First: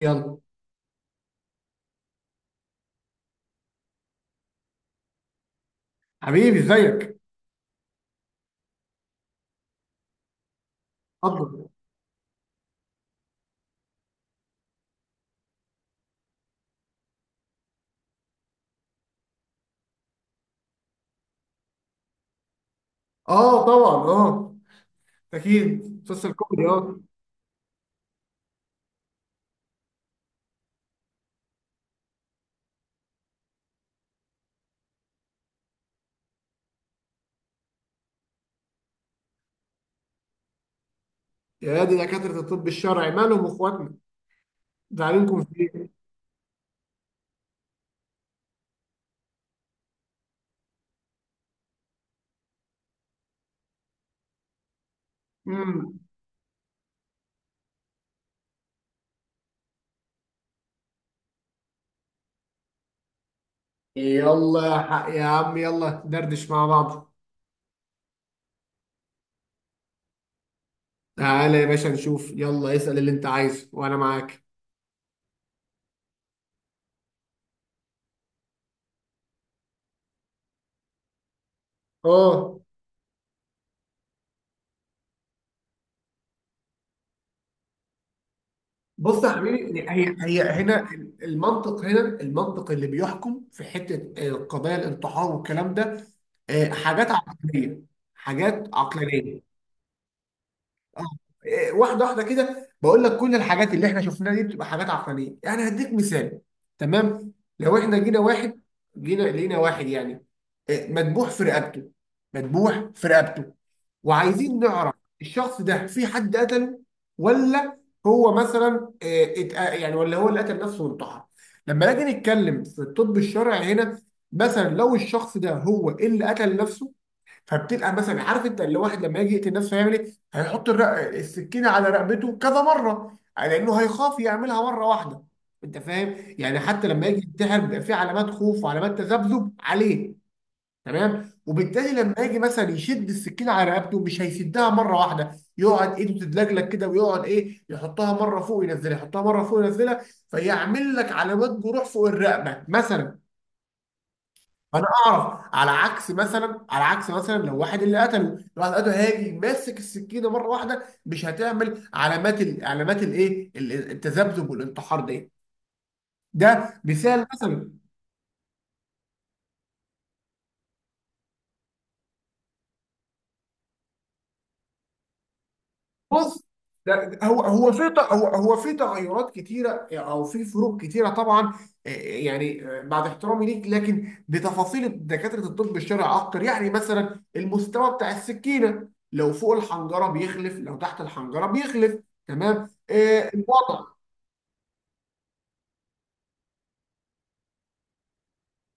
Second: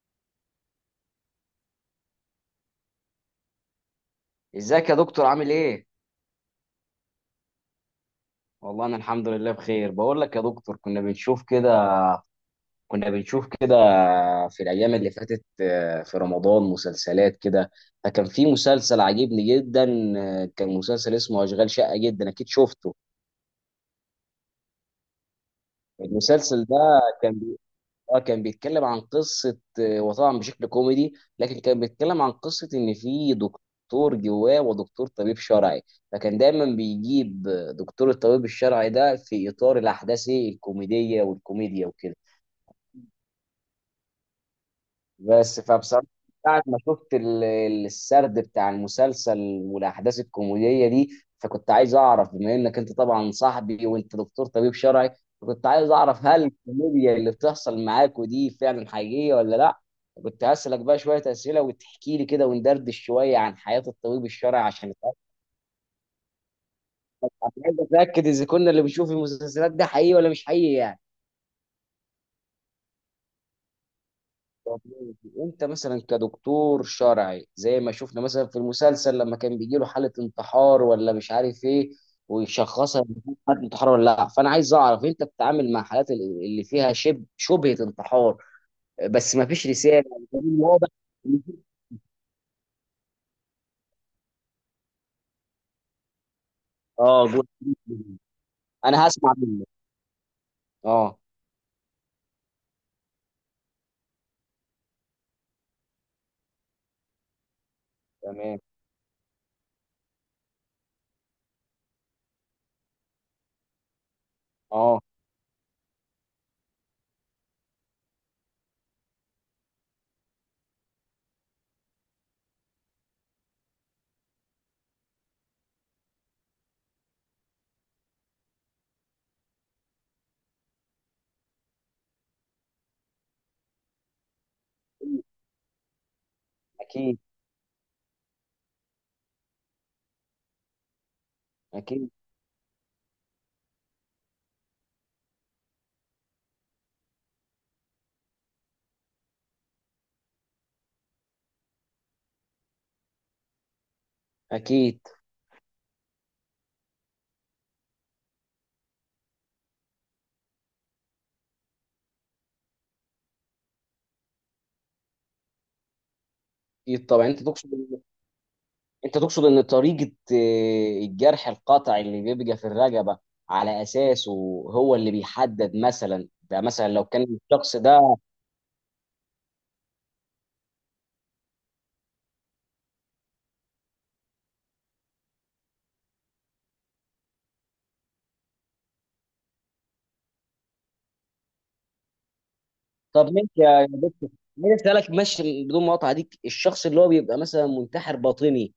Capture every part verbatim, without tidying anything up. يلا ازيك يا دكتور عامل ايه؟ حبيبي، ازيك؟ والله انا الحمد لله بخير، بقول لك يا دكتور، كنا بنشوف اتفضل. كده كنا بنشوف كده في الايام اللي فاتت، آه، في رمضان مسلسلات كده، فكان في مسلسل عجبني جدا. آه، كان مسلسل اسمه اشغال شقة، جدا اكيد شفته. اه، طبعا، اه. اكيد مسلسل المسلسل كوميدي، ده اه. اه كان بيتكلم عن قصة، آه، وطبعا بشكل كوميدي، لكن كان بيتكلم عن قصة ان في دكتور جواه ودكتور طبيب شرعي، فكان دايما بيجيب دكتور الطبيب الشرعي ده في اطار الاحداث الكوميدية يا والكوميديا دي وكده. دكاتره الطب الشرعي، مالهم اخواتنا؟ زعلانكم في بس ايه؟ فبصراحة، بعد ما شفت ال- ال- السرد بتاع المسلسل والأحداث الكوميدية دي، فكنت عايز أعرف بما إنك أنت طبعا صاحبي وأنت دكتور طبيب شرعي، فكنت عايز امم أعرف هل الكوميديا اللي بتحصل معاك ودي فعلا حقيقية ولا لأ. كنت هسألك بقى شوية أسئلة وتحكي لي كده، وندردش شوية عن حياة الطبيب الشرعي، يلا يا عشان حق أنا يا عم، يلا دردش مع بعض. عايز أتأكد إذا كنا اللي بنشوف المسلسلات ده حقيقي ولا مش حقيقي يعني. تعالى يا باشا نشوف، يلا اسال اللي انت عايزه وانا معاك. طب ماشي. انت مثلا كدكتور شرعي، زي ما شفنا مثلا في المسلسل لما كان بيجي له حاله انتحار ولا مش عارف ايه، اه، ويشخصها إن دي حاله انتحار ولا لا، فانا عايز اعرف انت بتتعامل مع حالات ال- اللي فيها شبه شبهه انتحار بص يا بس ما فيش حبيبي، رساله هي يعني هي دليل واضح. هنا. إن في- المنطق هنا، المنطق اللي بيحكم في حته آه، قضايا الانتحار والكلام ده، آه، حاجات اه جوه. عقلانيه. حاجات انا هسمع عقلانيه. منك. اه. إيه، واحده واحده كده، بقول لك كل الحاجات اللي احنا شفناها دي بتبقى حاجات عقلانيه. يعني هديك مثال. تمام. لو احنا جينا تمام. واحد، جينا لقينا واحد يعني، إيه، مذبوح في رقبته مذبوح في رقبته، وعايزين نعرف اه. الشخص ده في حد قتله، ولا هو مثلا إيه، اتق- يعني ولا هو اللي قتل نفسه وانتحر؟ لما نيجي نتكلم في الطب الشرعي هنا، مثلا لو الشخص ده هو اللي قتل نفسه، فبتبقى مثلا عارف، انت اللي واحد لما يجي يقتل نفسه هيعمل ايه؟ هيحط الرق... السكينه على رقبته كذا مره، لانه هيخاف يعملها مره واحده. انت فاهم؟ يعني حتى لما اكيد. يجي ينتحر، بيبقى في علامات خوف وعلامات تذبذب عليه. تمام؟ وبالتالي اكيد. لما يجي مثلا يشد السكينه على رقبته، مش هيشدها مره واحده. يقعد ايده تتلجلج كده، ويقعد ايه يحطها مره فوق ينزلها، يحطها مره فوق ينزلها. فيعمل لك علامات جروح فوق الرقبه مثلا. فانا اكيد. اعرف، على عكس مثلا على عكس مثلا لو واحد اللي قتله، لو واحد قتله، هاجي ماسك السكينه مره واحده، مش هتعمل علامات ال... علامات الايه ال- التذبذب والانتحار دي. ده اكيد مثال طبعا، انت مثلا. تقصد، انت تقصد ان طريقة آه، الجرح القطع اللي بيبقى في الرقبة، على اساسه هو اللي بيحدد، مثلا بص، ده، مثلا ده لو كان ده- هو هو الشخص في ت- ده. هو هو في تغيرات كتيره، او في فروق كتيره طبعا. آه، يعني، آه، بعد احترامي ليك، لكن بتفاصيل دكاتره الطب الشرعي اكتر. يعني مثلا المستوى بتاع السكينه، لو فوق الحنجره بيخلف، لو تحت الحنجره بيخلف. تمام. طب آه، ماشي يا الوضع. يا دكتور، مين اسالك ماشي بدون مقاطعة، ديك الشخص اللي هو بيبقى مثلا منتحر باطني،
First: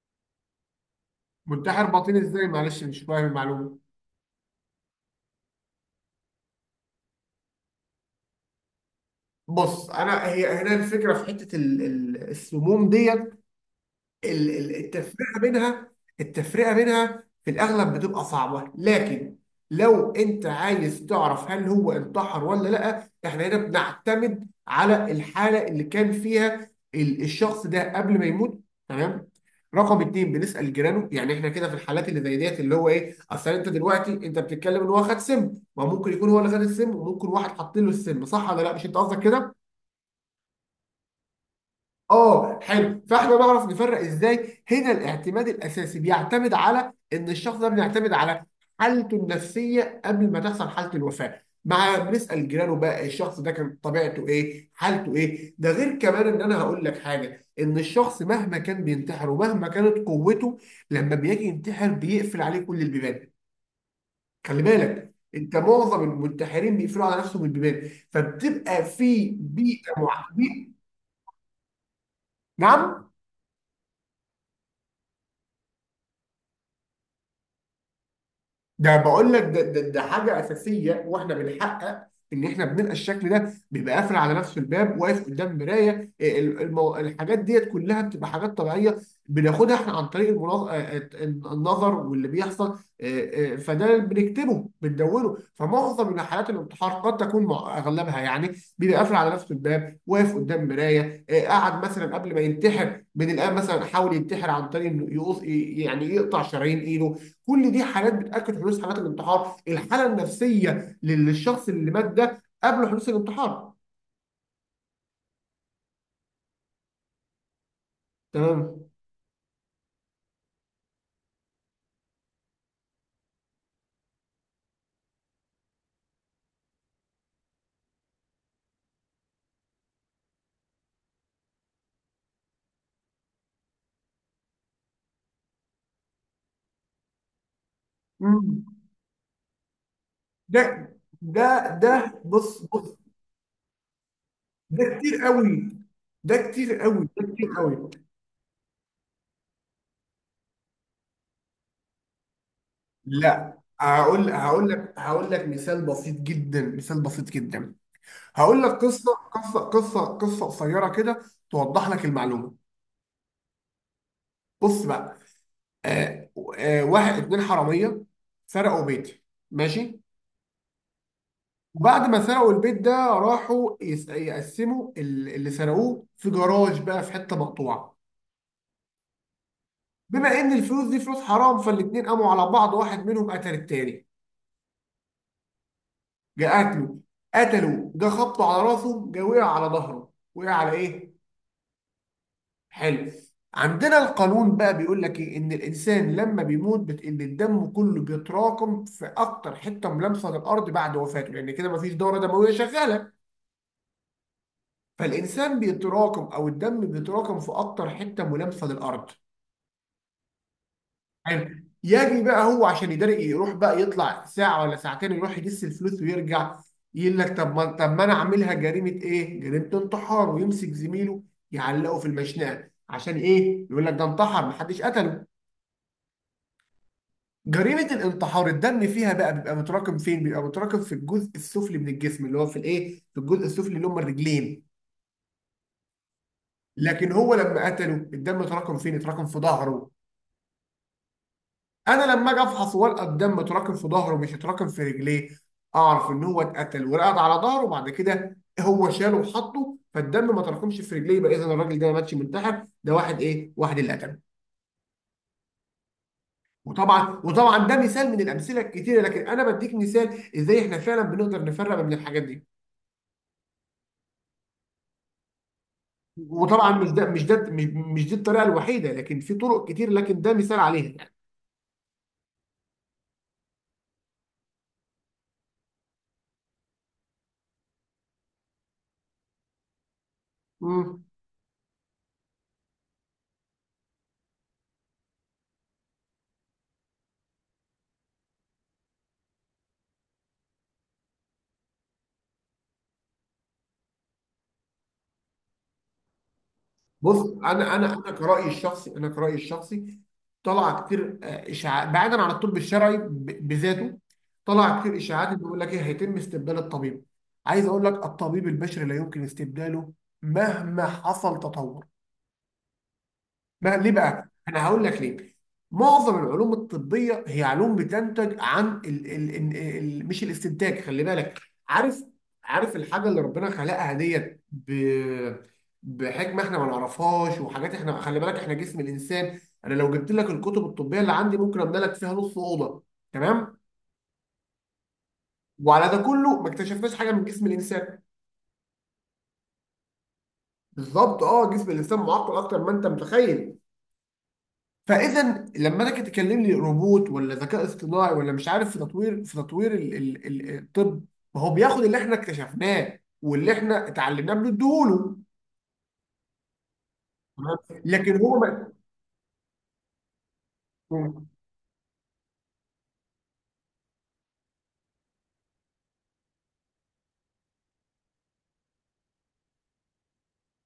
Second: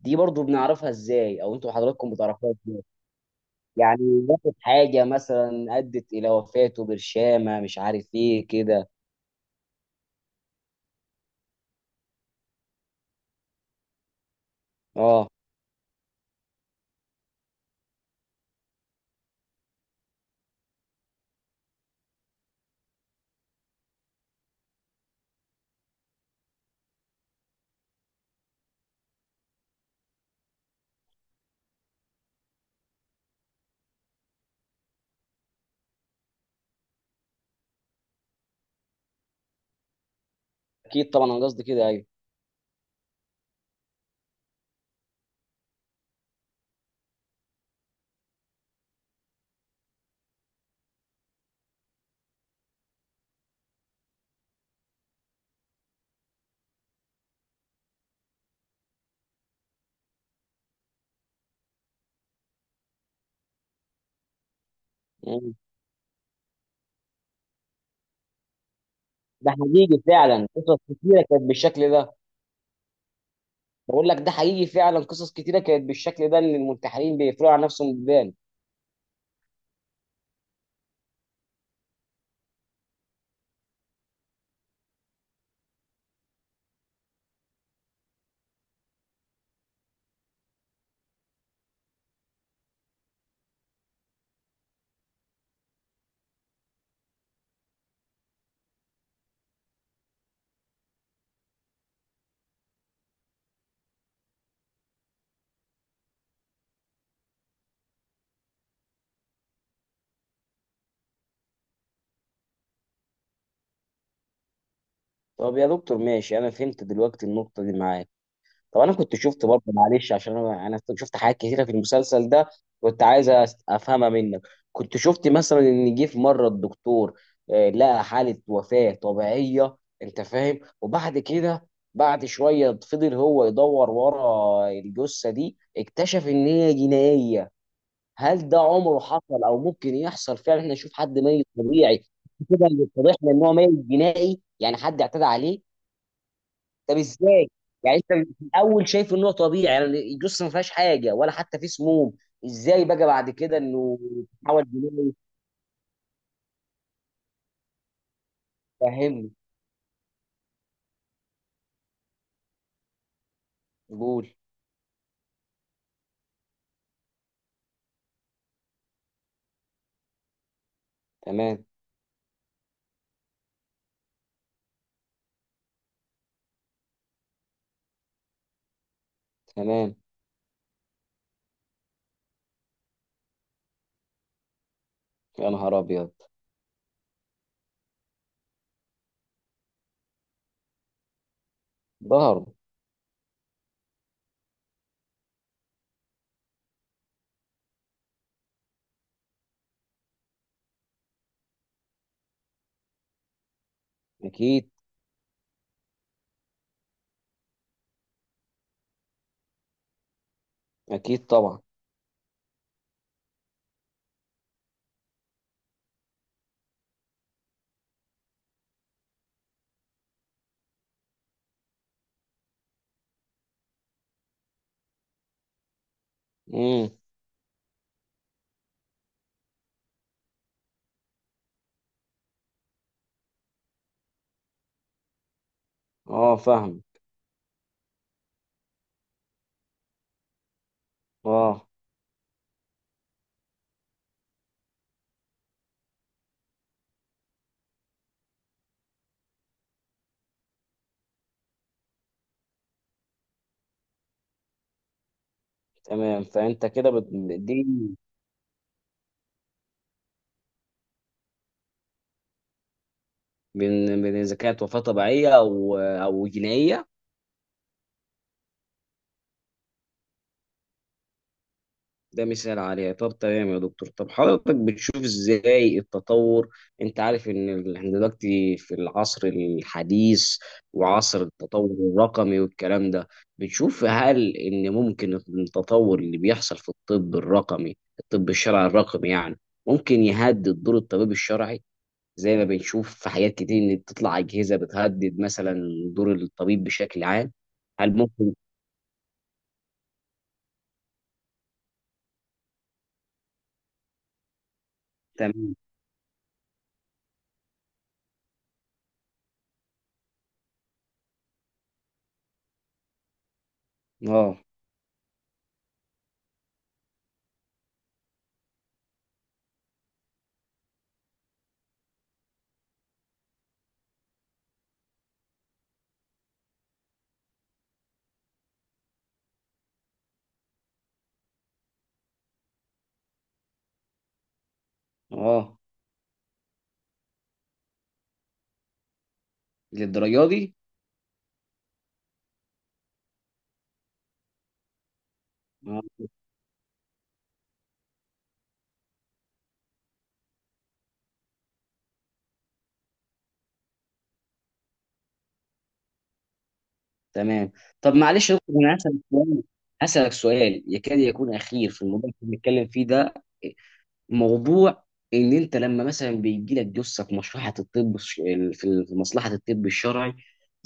دي برضو بنعرفها ازاي، او انتوا منتحر حضراتكم باطني ازاي؟ بتعرفوها معلش، ازاي؟ مش فاهم المعلومه. يعني واخد حاجة مثلا ادت الى وفاته، برشامة مش عارف ايه كده. بص، انا هي هنا الفكره في حته ال- ال- السموم ديت، ال- ال- اه التفرقه بينها. التفرقه بينها في الاغلب بتبقى صعبه، لكن لو انت عايز تعرف هل هو انتحر ولا لا، احنا هنا بنعتمد على الحاله اللي كان فيها ال- الشخص ده قبل ما يموت. تمام. رقم اتنين، بنسال جيرانه. يعني احنا كده في الحالات اللي زي ديت اللي هو ايه، اصل انت دلوقتي انت بتتكلم ان هو خد سم. ما ممكن يكون هو اللي خد السم، وممكن واحد حاطين له السم، صح ولا لا؟ مش انت قصدك كده؟ اكيد طبعا، انا قصدي كده ايوه. اه، حلو، فاحنا نعرف نفرق ازاي. هنا الاعتماد الاساسي بيعتمد على ان الشخص ده، بيعتمد على حالته النفسيه قبل ما تحصل حاله الوفاه. مع بنسال جيرانه بقى الشخص ده كان طبيعته ايه، حالته ايه؟ ده غير كمان ان انا هقول لك حاجه، ان الشخص مهما كان بينتحر، ومهما كانت قوته، لما بيجي ينتحر بيقفل عليه كل البيبان. خلي بالك مم. انت، معظم المنتحرين بيقفلوا على نفسهم البيبان، فبتبقى في ده بيئه حقيقي مع... فعلا، بيئة- قصص كتيرة كانت بالشكل ده. نعم. بقول لك ده حقيقي فعلا، قصص كتيره كانت بالشكل ده، ان المنتحرين بيقفلوا على نفسهم بيبان. ده بقول لك، ده, ده, ده حاجه اساسيه، واحنا بنحقق ان احنا بنلقى الشكل ده بيبقى قافل على نفسه الباب، واقف قدام مرايه. آه، ال- المو... الحاجات ديت كلها بتبقى حاجات طبيعيه. بناخدها احنا عن طريق المناظ... النظر، واللي بيحصل آه، آه، فده بنكتبه بندونه. فمعظم من حالات الانتحار قد تكون مع اغلبها، يعني بيبقى قافل على نفسه الباب، واقف قدام مرايه. آه، قعد مثلا قبل ما ينتحر من الان، مثلا حاول ينتحر عن طريق انه يقص، يعني يقطع شرايين ايده. كل دي حالات بتاكد حدوث حالات الانتحار، الحاله النفسيه لل- للشخص اللي مات ده قبل حدوث الانتحار. طب يا دكتور ماشي، انا فهمت دلوقتي النقطه دي معاك. تمام. طب انا كنت شفت برضه، معلش، عشان انا انا شفت حاجات كتيره في المسلسل ده، كنت عايز أس- افهمها منك. كنت شفت مثلا ان جه في مره الدكتور، آه، لقى حاله وفاه طبيعيه، انت فاهم، وبعد كده بعد شويه فضل هو يدور ورا الجثه دي، اكتشف ان هي جنائيه. هل ده مم. عمره حصل او ممكن يحصل فعلا، ده احنا نشوف حد ميت ده ده طبيعي بص كده، اللي بص، اتضح لنا ان هو ميت جنائي يعني ده حد كتير اعتدى عليه؟ قوي، ده كتير طب قوي، ده ازاي؟ كتير قوي. يعني انت في الاول شايف ان هو طبيعي، يعني الجثه ما فيهاش حاجه ولا حتى في سموم، ازاي بقى بعد كده لا، انه هقول تحول هقول لك جنائي؟ هقول لك مثال بسيط جدا، مثال بسيط جدا. هقول لك قصه فهمني. قصه قصه قصه قصيره كده، توضح لك المعلومه. قول. بص بقى. آه آه واحد اتنين حراميه سرقوا بيتي، ماشي. تمام. وبعد ما سرقوا البيت ده، راحوا يس- يقسموا ال- اللي سرقوه في جراج بقى، في حته مقطوعه. تمام. بما ان الفلوس دي فلوس حرام، فالاتنين قاموا على بعض، واحد منهم قتل التاني. يا نهار ابيض. جه قتله. قتله، جه خبطه على راسه، جه وقع على ظهره، وقع على ايه؟ ظهر. حلف عندنا القانون بقى بيقول لك ايه، ان الانسان لما بيموت بت... ان الدم كله بيتراكم في اكتر حته ملامسه للارض بعد وفاته، لان كده مفيش دوره دمويه شغاله. اكيد. فالانسان بيتراكم، او الدم بيتراكم في اكتر حته ملامسه للارض. اكيد حلو. طبعا. يجي بقى هو عشان يداري، يروح بقى يطلع ساعه ولا ساعتين، يروح يجس الفلوس ويرجع. يقول لك، طب ما طب ما انا عاملها جريمه ايه؟ جريمه انتحار، ويمسك زميله يعلقه في المشنقه عشان ايه؟ يقول لك ده انتحر، محدش قتله. امم. جريمه الانتحار الدم فيها بقى بيبقى متراكم فين؟ بيبقى متراكم في الجزء السفلي من الجسم، اللي هو في الايه؟ في الجزء السفلي اللي هم الرجلين. اه فاهم. لكن هو لما قتله، الدم اتراكم فين؟ اتراكم في ظهره. اه. انا لما اجي افحص ورقه، الدم اتراكم في ظهره، مش اتراكم في رجليه. اعرف ان هو اتقتل ورقد على ظهره، وبعد كده هو شاله وحطه، فالدم ما تراكمش في رجليه. يبقى اذا الراجل ده ما ماتش منتحر، ده واحد ايه واحد اللي قتله. تمام، فانت كده بت... وطبعا دي، وطبعا ده مثال من الامثله الكتيره، لكن انا بديك مثال ازاي احنا فعلا بنقدر نفرق بين الحاجات دي. بين بين اذا كانت وفاه طبيعيه او او وطبعا جنائيه. مش ده مش ده مش, مش دي الطريقه الوحيده، لكن في طرق كتير، لكن ده مثال عليها يعني. ده مثال عليها. طب تمام يا دكتور، طب حضرتك بتشوف ازاي التطور، انت عارف ان ال- احنا دلوقتي في العصر الحديث، مم. وعصر التطور الرقمي والكلام ده. بتشوف هل ان ممكن التطور اللي بيحصل في الطب الرقمي، الطب الشرعي الرقمي يعني، ممكن يهدد دور الطبيب الشرعي، زي ما بنشوف في حاجات كتير ان بتطلع اجهزه بتهدد مثلا دور الطبيب بشكل بص، عام؟ انا هل انا انا ممكن؟ كرايي الشخصي انا كرايي الشخصي طلع كتير آه، اشاعات بعيدا عن الطب الشرعي ب- بذاته. طلع كتير اشاعات تمام. بيقول لك ايه، هيتم استبدال الطبيب. عايز اقول لك، الطبيب البشري لا يمكن استبداله مهما حصل تطور. بقى ليه بقى؟ اه. انا هقول لك ليه. معظم العلوم الطبيه هي علوم بتنتج عن ال ال ال ال مش الاستنتاج، خلي بالك. عارف عارف الحاجه اللي ربنا خلقها ديت ب بحكمه، احنا ما نعرفهاش. وحاجات، احنا خلي بالك احنا جسم الانسان، انا لو جبت لك الكتب الطبيه اللي عندي ممكن املى لك فيها نص اوضه. تمام؟ اه، وعلى ده كله ما اكتشفناش حاجه من جسم الانسان. للدرجه دي. بالظبط، اه، جسم الانسان معقد اكتر ما انت متخيل. فاذا لما انا كنت آه. تكلم لي روبوت ولا ذكاء اصطناعي ولا مش عارف، في تطوير في تطوير ال ال ال الطب، ما هو بياخد اللي احنا اكتشفناه واللي احنا اتعلمناه بنديهوله. تمام. تمام؟ طب لكن معلش يا هو دكتور، ما... انا هسألك سؤال، هسألك سؤال يكاد يكون اخير في الموضوع اللي بنتكلم فيه ده، موضوع ان انت لما مثلا بيجي لك جثه في مصلحه الطب الش- في في مصلحه الطب الشرعي،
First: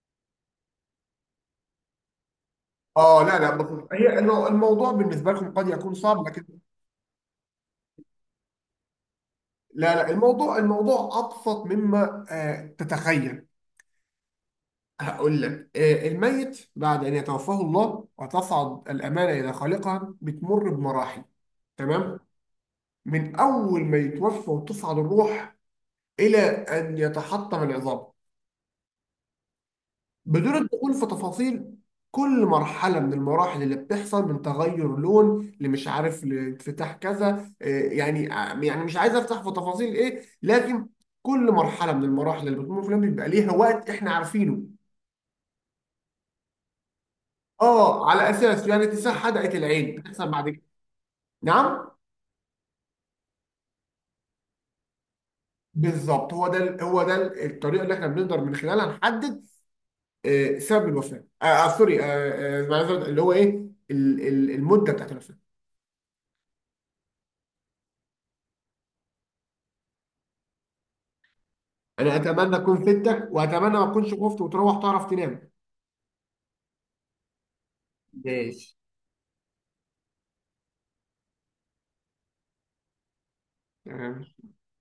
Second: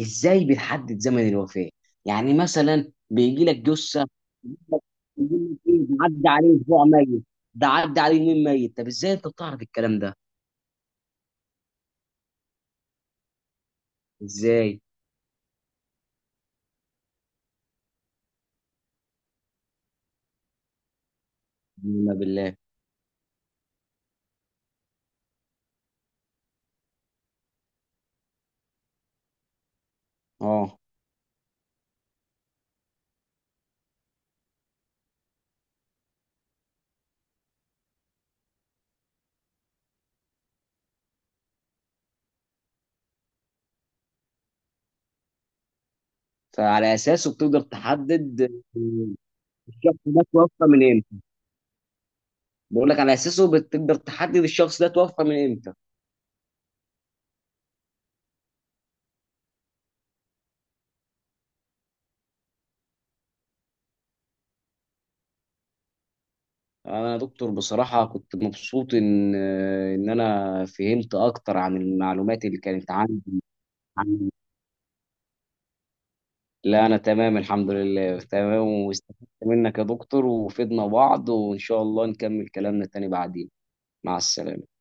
ازاي بتحدد زمن الوفاه؟ يعني مثلا اه، لا بيجي لا، لك بص جثه، هي الم- الموضوع بالنسبه بيقول لكم لك قد إيه، يكون ده صعب، عدى لكن عليه اسبوع ميت، ده عدى عليه يومين ميت، طب ازاي انت بتعرف لا الكلام لا، ده؟ الموضوع الموضوع ابسط مما آه تتخيل. ازاي؟ هقول لك، آه الميت بعد ان يتوفاه الله وتصعد الامانه الى خالقها بتمر بمراحل. بالله تمام. بالله. من أول ما يتوفى وتصعد الروح، إلى أن يتحطم العظام، بدون اه، الدخول في تفاصيل. كل مرحلة من المراحل اللي بتحصل من تغير لون لمش عارف لانفتاح كذا، آه، يعني، آه، يعني مش عايز أفتح في تفاصيل، إيه لكن كل مرحلة من المراحل اللي بتمر في اليوم بيبقى ليها وقت إحنا عارفينه. فعلى اساسه بتقدر آه على تحدد أساس يعني اتساع حدقة العين الشخص ده بتحصل بعد كده. توفى من امتى؟ نعم. بقول لك على اساسه بتقدر تحدد الشخص ده توفى من امتى. بالظبط، هو ده هو ده الطريقة اللي إحنا بنقدر من خلالها نحدد آه، سبب الوفاه. آه آه سوري، آه آه أنا عايز أقول اللي هو ايه، ال- ال- المده بتاعت الوفاه. انا يا دكتور بصراحه كنت مبسوط ان ان انا فهمت اكتر عن انا المعلومات اتمنى اللي اكون كانت فدتك، عندي. واتمنى ما اكونش عن، خفت وتروح تعرف تنام. لا انا تمام الحمد لله، تمام ماشي، واستفدت منك يا دكتور، وفدنا بعض، وان شاء الله نكمل كلامنا تاني بعدين. مع تمام. السلامه.